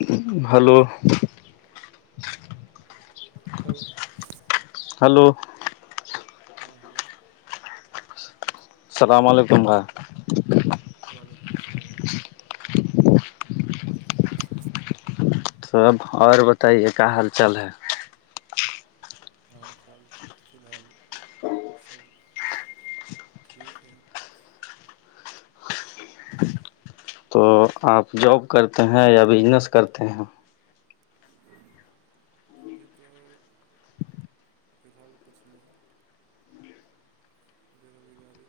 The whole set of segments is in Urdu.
[inaudible] بالو ہل ہلو ہاں ہلو السلام علیکم بھ وعلیکم السلام تو اب اور بتائیے کیا حال چال ہے حال چال فی الحال سب ٹھیک ہے تو آپ جاب کرتے ہیں یا بزنس کرتے ہیں جبھی تو کچ نہیں بیروزگاری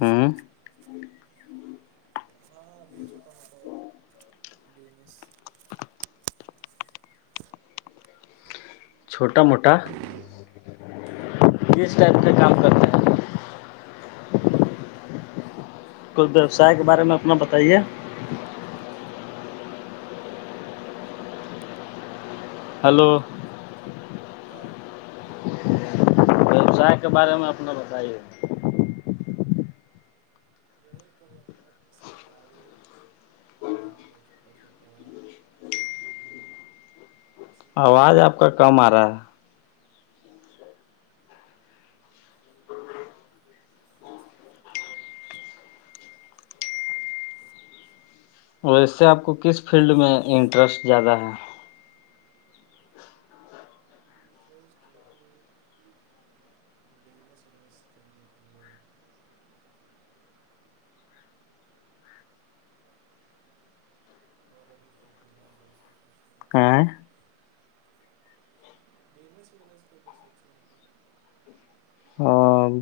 ہوں ہاں ابھی چھوٹا موٹا ہے پس چھوٹا موٹا ہاں اس ٹائپ کے کام کرتے ہیں کوئی ویوسائے کے بارے میں اپنا بتائیے ہلو ا سا ہاں ووسائے کے بارے میں اپنا بتائیے اور ب اسی کے آواز اوپر، آپ کا کم آ رہا ہے ہلو اور اس سے آپ کو کس فیلڈ میں انٹرسٹ زیادہ ہے بزنس ونس کرنے کے لیے ج آ [inaudible]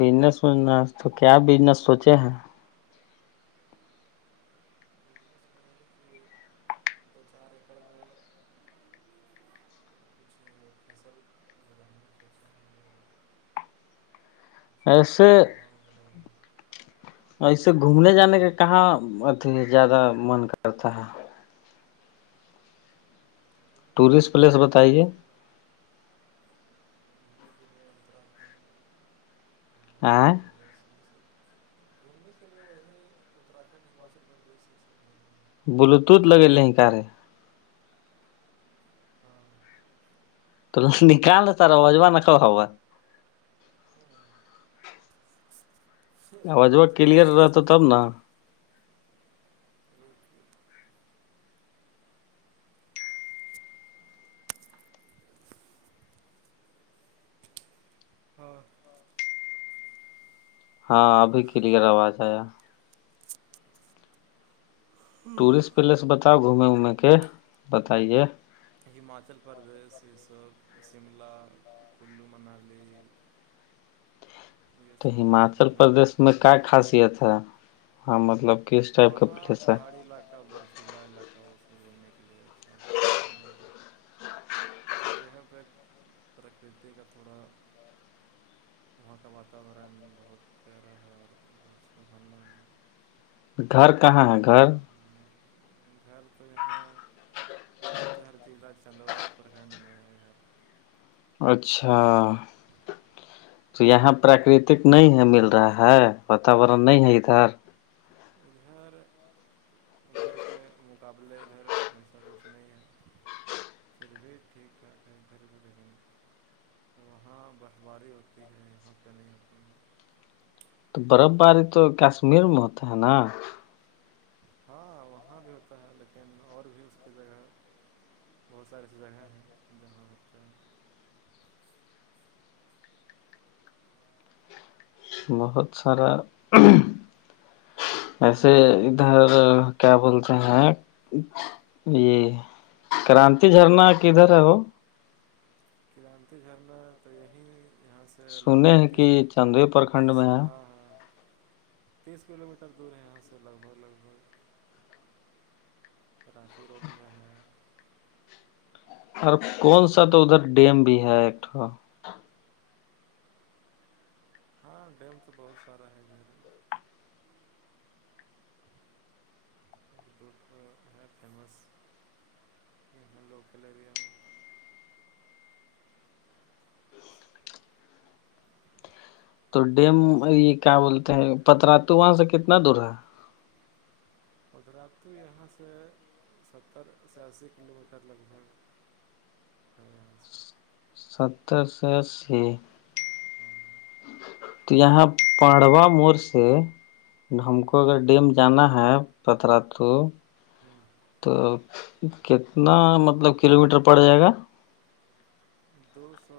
بزنسنا تو کیا بزنس سوچے ہیں ہے کہ دو چار ایکڑ میں اصل کچھ ایسے پودا وودا اور اسے گھومنے جانے کا کہاں ا زیادہ من کرتا ہے لگانے گھومنے ٹورسٹ کے لیے پلیس بتائیے آئ ب گھومنے کے لیے وہے ہیں اتراکھنڈ ہماچل پردیش سب جگہ ہیں بلوٹوت لگے لے ہیں کارے تو نکال رہ تارا اجبا ن ک ہوا آج کلیئر رہتا تب نا ہاں ہاں ابھی کلیئر آواز آیا ٹورسٹ پلیس بتاؤ گھومے وومے کے بتائیے ہماچل پردیش یہ سب شملہ کلو منالی یہ تو سب جگہ ہماچل جانے کا پردیش میں پلان کیا خاصیت ہے ہاں مطلب کس ٹائپ کا وہاں پلیس ہے پہاڑی علاقہ برفیلا علاقہ اس سے گھومنے کے لیے اچھا ہے اور یہ سب جگہ پہ پرکرتی کا تھوڑا وہاں کا واتاورن بہت پیارا ہے اور گھر کہاں ہے گھر گھر تو یہاں لاتار ضلع چندوا پرکھنڈ میں ہے گ اچھا تو یہاں پراکرتک نہیں ہے مل رہا ہے واتورن نہیں ہے ادھر گھر ادھر ادھر کے مقابلے ادھر ہمیشہ کچھ نہیں ہے تر بھییت ٹھیک ٹھاک ہے ادھر گدھر میں وہاں برفباری ہوتی ہے یہاں پہ نہیں ہوتی تو برف باری تو کشمیر میں ہوتا ہے نا ہاں وہاں بھی ہوتا ہے لیکن اور بھی اس کی جگہ بہت ساری ایسی جگہیں ہیں جہاں ہوتا بہت سارا ویسے ادھر کیا بولتے ہیں یہ کرانتی جھرنا کدھر ہے وہ کررانتی جھرنا تو یہی یہاں سے لگ سنے بھگ ہیں کہ تیس چاندوئی پرکھنڈ تیس میں تھا ہے تیس کلو میٹر دور ہے یہاں سے لگ بھگ لگ بھگ کرانچی روڈ میں ہے اور کون سا تو ادھر ڈیم بھی ہے ایکوا ہاں ڈیم تو بہت سارا ہے اھر فیمس یہاں لوکل ایریا میں تو ڈیم یہ کیا بولتے ہیں پترا توو وہاں سے کتنا دور ہے قجرات یہاں سے ستر سے اسی کلو میٹر لگ بھگ تو ستر سو اسی ہاں تو یہاں پاڑوا موڑ سے ہم کو ہوں اگر ڈیم جانا ہے پترا توو ہوں تو کتنا مطلب کلو میٹر پڑ جائے گا دو سو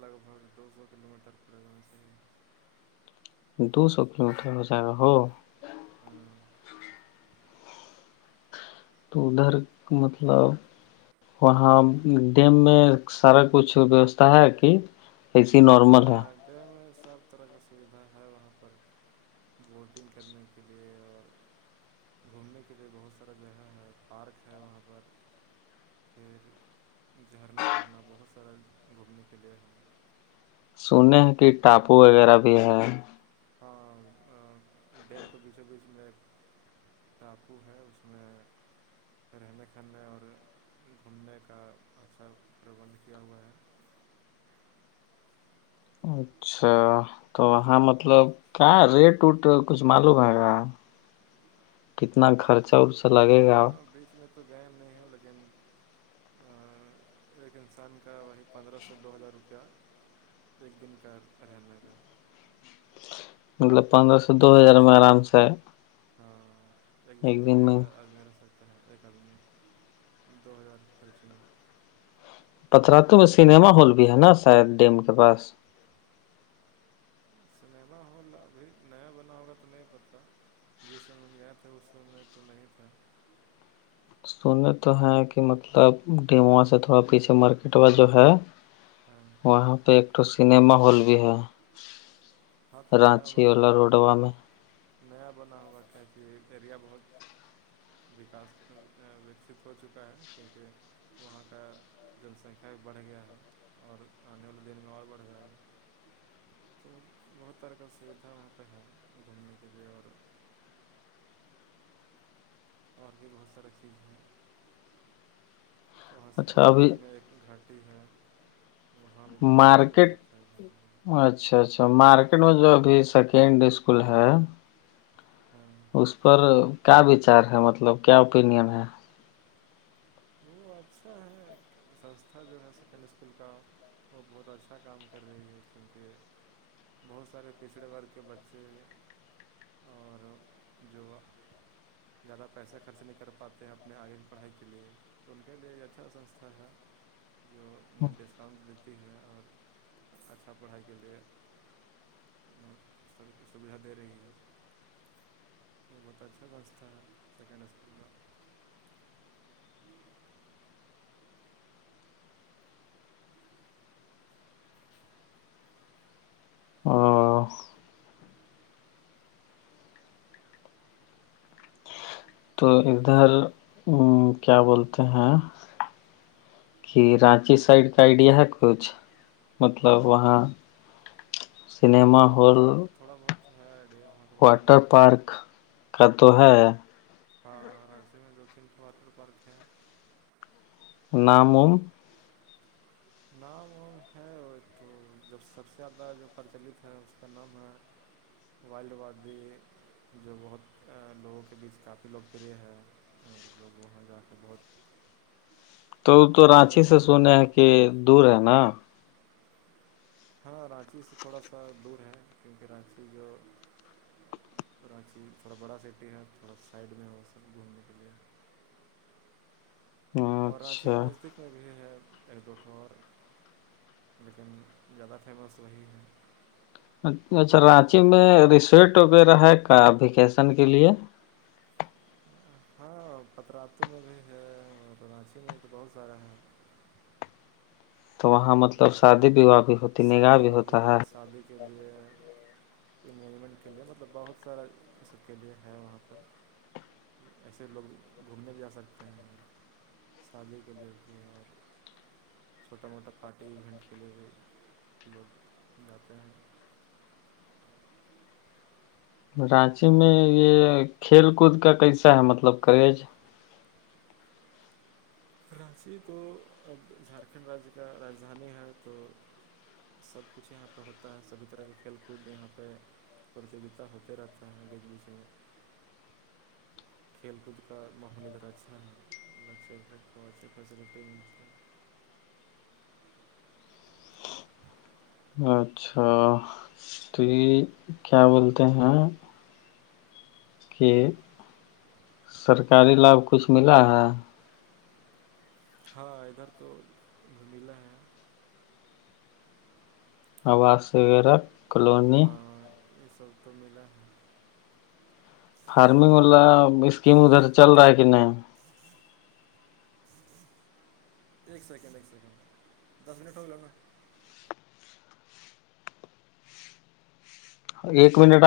لگ بھگ دو سو کلو میٹر پریگرن سے دو سو کلو میٹر ہو جائے رہا ہو ہمم تو ادھر مطلب وہاں ڈیم میں سارا کچھ ویوستھا ہے کہ ایسے ہی نار ہاں ڈیم سب طرح کا سویدھا ہے وہاں پر بوٹنگ کرنے کے لیے اور گھومنے کے لیے بہت سارا جگہ ہے پارک ہے وہاں پر پھر جھرنا وورنا بہت سارا گھومنے کے لیے ہے نے کی ٹاپو وغیرہ بھی ہے ہاں ڈیم کے بیچوں بیچ میں ٹاپو ہے اس میں رہنے کہنے اور گھومنے کا اچھا پربندھ کیا ہوا ہے اچھا تو وہاں مطلب کیا ریٹ وٹ کچھ معلوم ہے گا کتنا خرچہ ارچا ہاں بیچ میں تو گائ نہیں ہو لگیں گے ایک انسان کا وہی پندرہ سے دو ہزار روپیہ ایک دن کا رہنے کا مطلب پندرہ سے دو اور ہزار اس میں آرام سے ہاں ایک دن کے لیے آدمی رہ سکتے ہوتا ہے اکادمی دو ہزار چالس میں پتراتو میں سنیما ہال بھی ہے نا شاید ڈیم کے پاس سنیما ہال ابھی نیا بنا ہوگا تو نہیں پتتا جس لم میں گیا تھا اس لم میں تو نہیں تھا سنے تو ہیں کہ مطلب ڈموا سے تھوڑا پیچھے مارکیٹ والا جو ہے [unintelligible] وہاں پہ ایک تو سنیما ہال بھی ہے ہاں تو نیا رانچی بنا واللا ہوگا روڈوا میں نیا بنا ہوگا کیا کہ ایریا بہت وکاس وکست ہو چکا ہے کیونکہ وہاں کا جن سنکھیا بھی بڑھ گیا ہے اور آنے والے دن میں اور بڑھ جا ہے تو بہت طرح کا سویدھا وہاں پہ ہے گھومنے کے لیے اور اور بھی بہت ساریے چیز ہیں وہاں سے کچھ اچھا ابھی دوری میں ایک گھاٹ ٹھیک ہے وہاں بھی [unintelligible] بہت سارے لوگ آتے ہیں گھومنے کے لیے اچھا اچھا مارکیٹ میں جو ابھی سیکنڈ اسکول ہے ہاں اس پر کیا وچار ہے مطلب کیا اوپینن ہے وہ اچھا ہے سنستھا جو ہے سیکنڈری اسکول کا وہ بہت اچھا کام کر رہی ہے کیونکہ بہت سارے پچھڑے ورگ کے بچے اور جو زیادہ پیسے خرچ نہیں کر پاتے ہیں اپنے آگے کی پڑھائی کے لیے تو ان کے لیے اچھا سنستھا ہے جو انہیں ڈسکاؤنٹ دیتی ہے اور اچھا پڑھائی کے لیے س سویدھا دے رہی ہیں وہ بترھاستتا ہے سیکینڈ اس میں تو ادھر کیا بولتے ہیں کہ رانچی سائڈ کا آئیڈیا ہے کچھ مطلب وہاں سنیما ہاں ہال [unintelligible] [unintelligible] واٹر پارک کا تو ہے اور راسی میں دو کن واٹر پارک ہے نامم نام وام ہے تو جب سب سے زیادہ جو پرچلت ہے اس کا نام ہے وائلڈ وا بھی جو بہت لوگوں کے بیچ کافی لوک پہ ہے اور لوگ وہاں جا کے بہت تو وہ تو گھومنے رانچی سے پھرنے کے سنے ہیں لیے کہ دور ہے نا تھڑا رانچی سے تھوڑا سا دور ہے کیونکہ رانچی جو کراچی تھوڑا بڑا سٹی ہے تھوڑا سائڈ میں وہ سب گھومنے کے لیے اور رانچی کے اچھا نزدیک میں بھی ہے ایک دوٹور لیکن زیادہ فیمس وہی ہے اچھا رانچی میں ریسیٹ وغیرہ ہے کا ویکیسن کے لیے ہاں پترتو میں بھی ہے اور رانچی میں تو بہت سارا ہے تو وہاں مطلب یہاں پہ شادی وواہ بھی ہوتی نگاہ شادی بھی وادی ہوتا کے لی ہے شادی کے لیے مینجمنٹ کے لیے مطلب بہت سارا اس سب کے لیے ہے وہاں پر ایسے لوگ گھومنے بھی جا سکتے ہیں شادی کے لیے بھی اور چھوٹا موٹا [unintelligible] پارٹی ایینٹ کے لیے بھی لوگ جاتے ہیں [unintelligible] رانچی میں یہ کھیل کود کا کیسا ہے مطلب کریج کراچی تو اب جھارکھنڈ راجیہ کا راجدھانی ہے تو سب کچھ یہاں پہ ہوتا ہے سبھی طرح کے کھیل کود یہاں پہ پرتیوگتا ہوتے رہتا ہیں گریجویشن میں کھیل کود کا ماحول ادر اچھا ہے ا چل [unintelligible] توہ اچھی فیسلٹی ملتی ہے [unintelligible] اچھا تو یہ کیا بولتے ہیں کہ سرکاری لابھ کچھ ملا ہے ہاں ادھر تو گھمیلا ہے آواس وغیرہ کلونی ہاں یہ سب تو ملا ہے [unintelligible] فارمنگ والا اسکیم ادھر چل رہا ہے کہ نہیں ایک سیکنڈ ایک سیکنڈ دس منٹ ہو ل نا ایک منٹ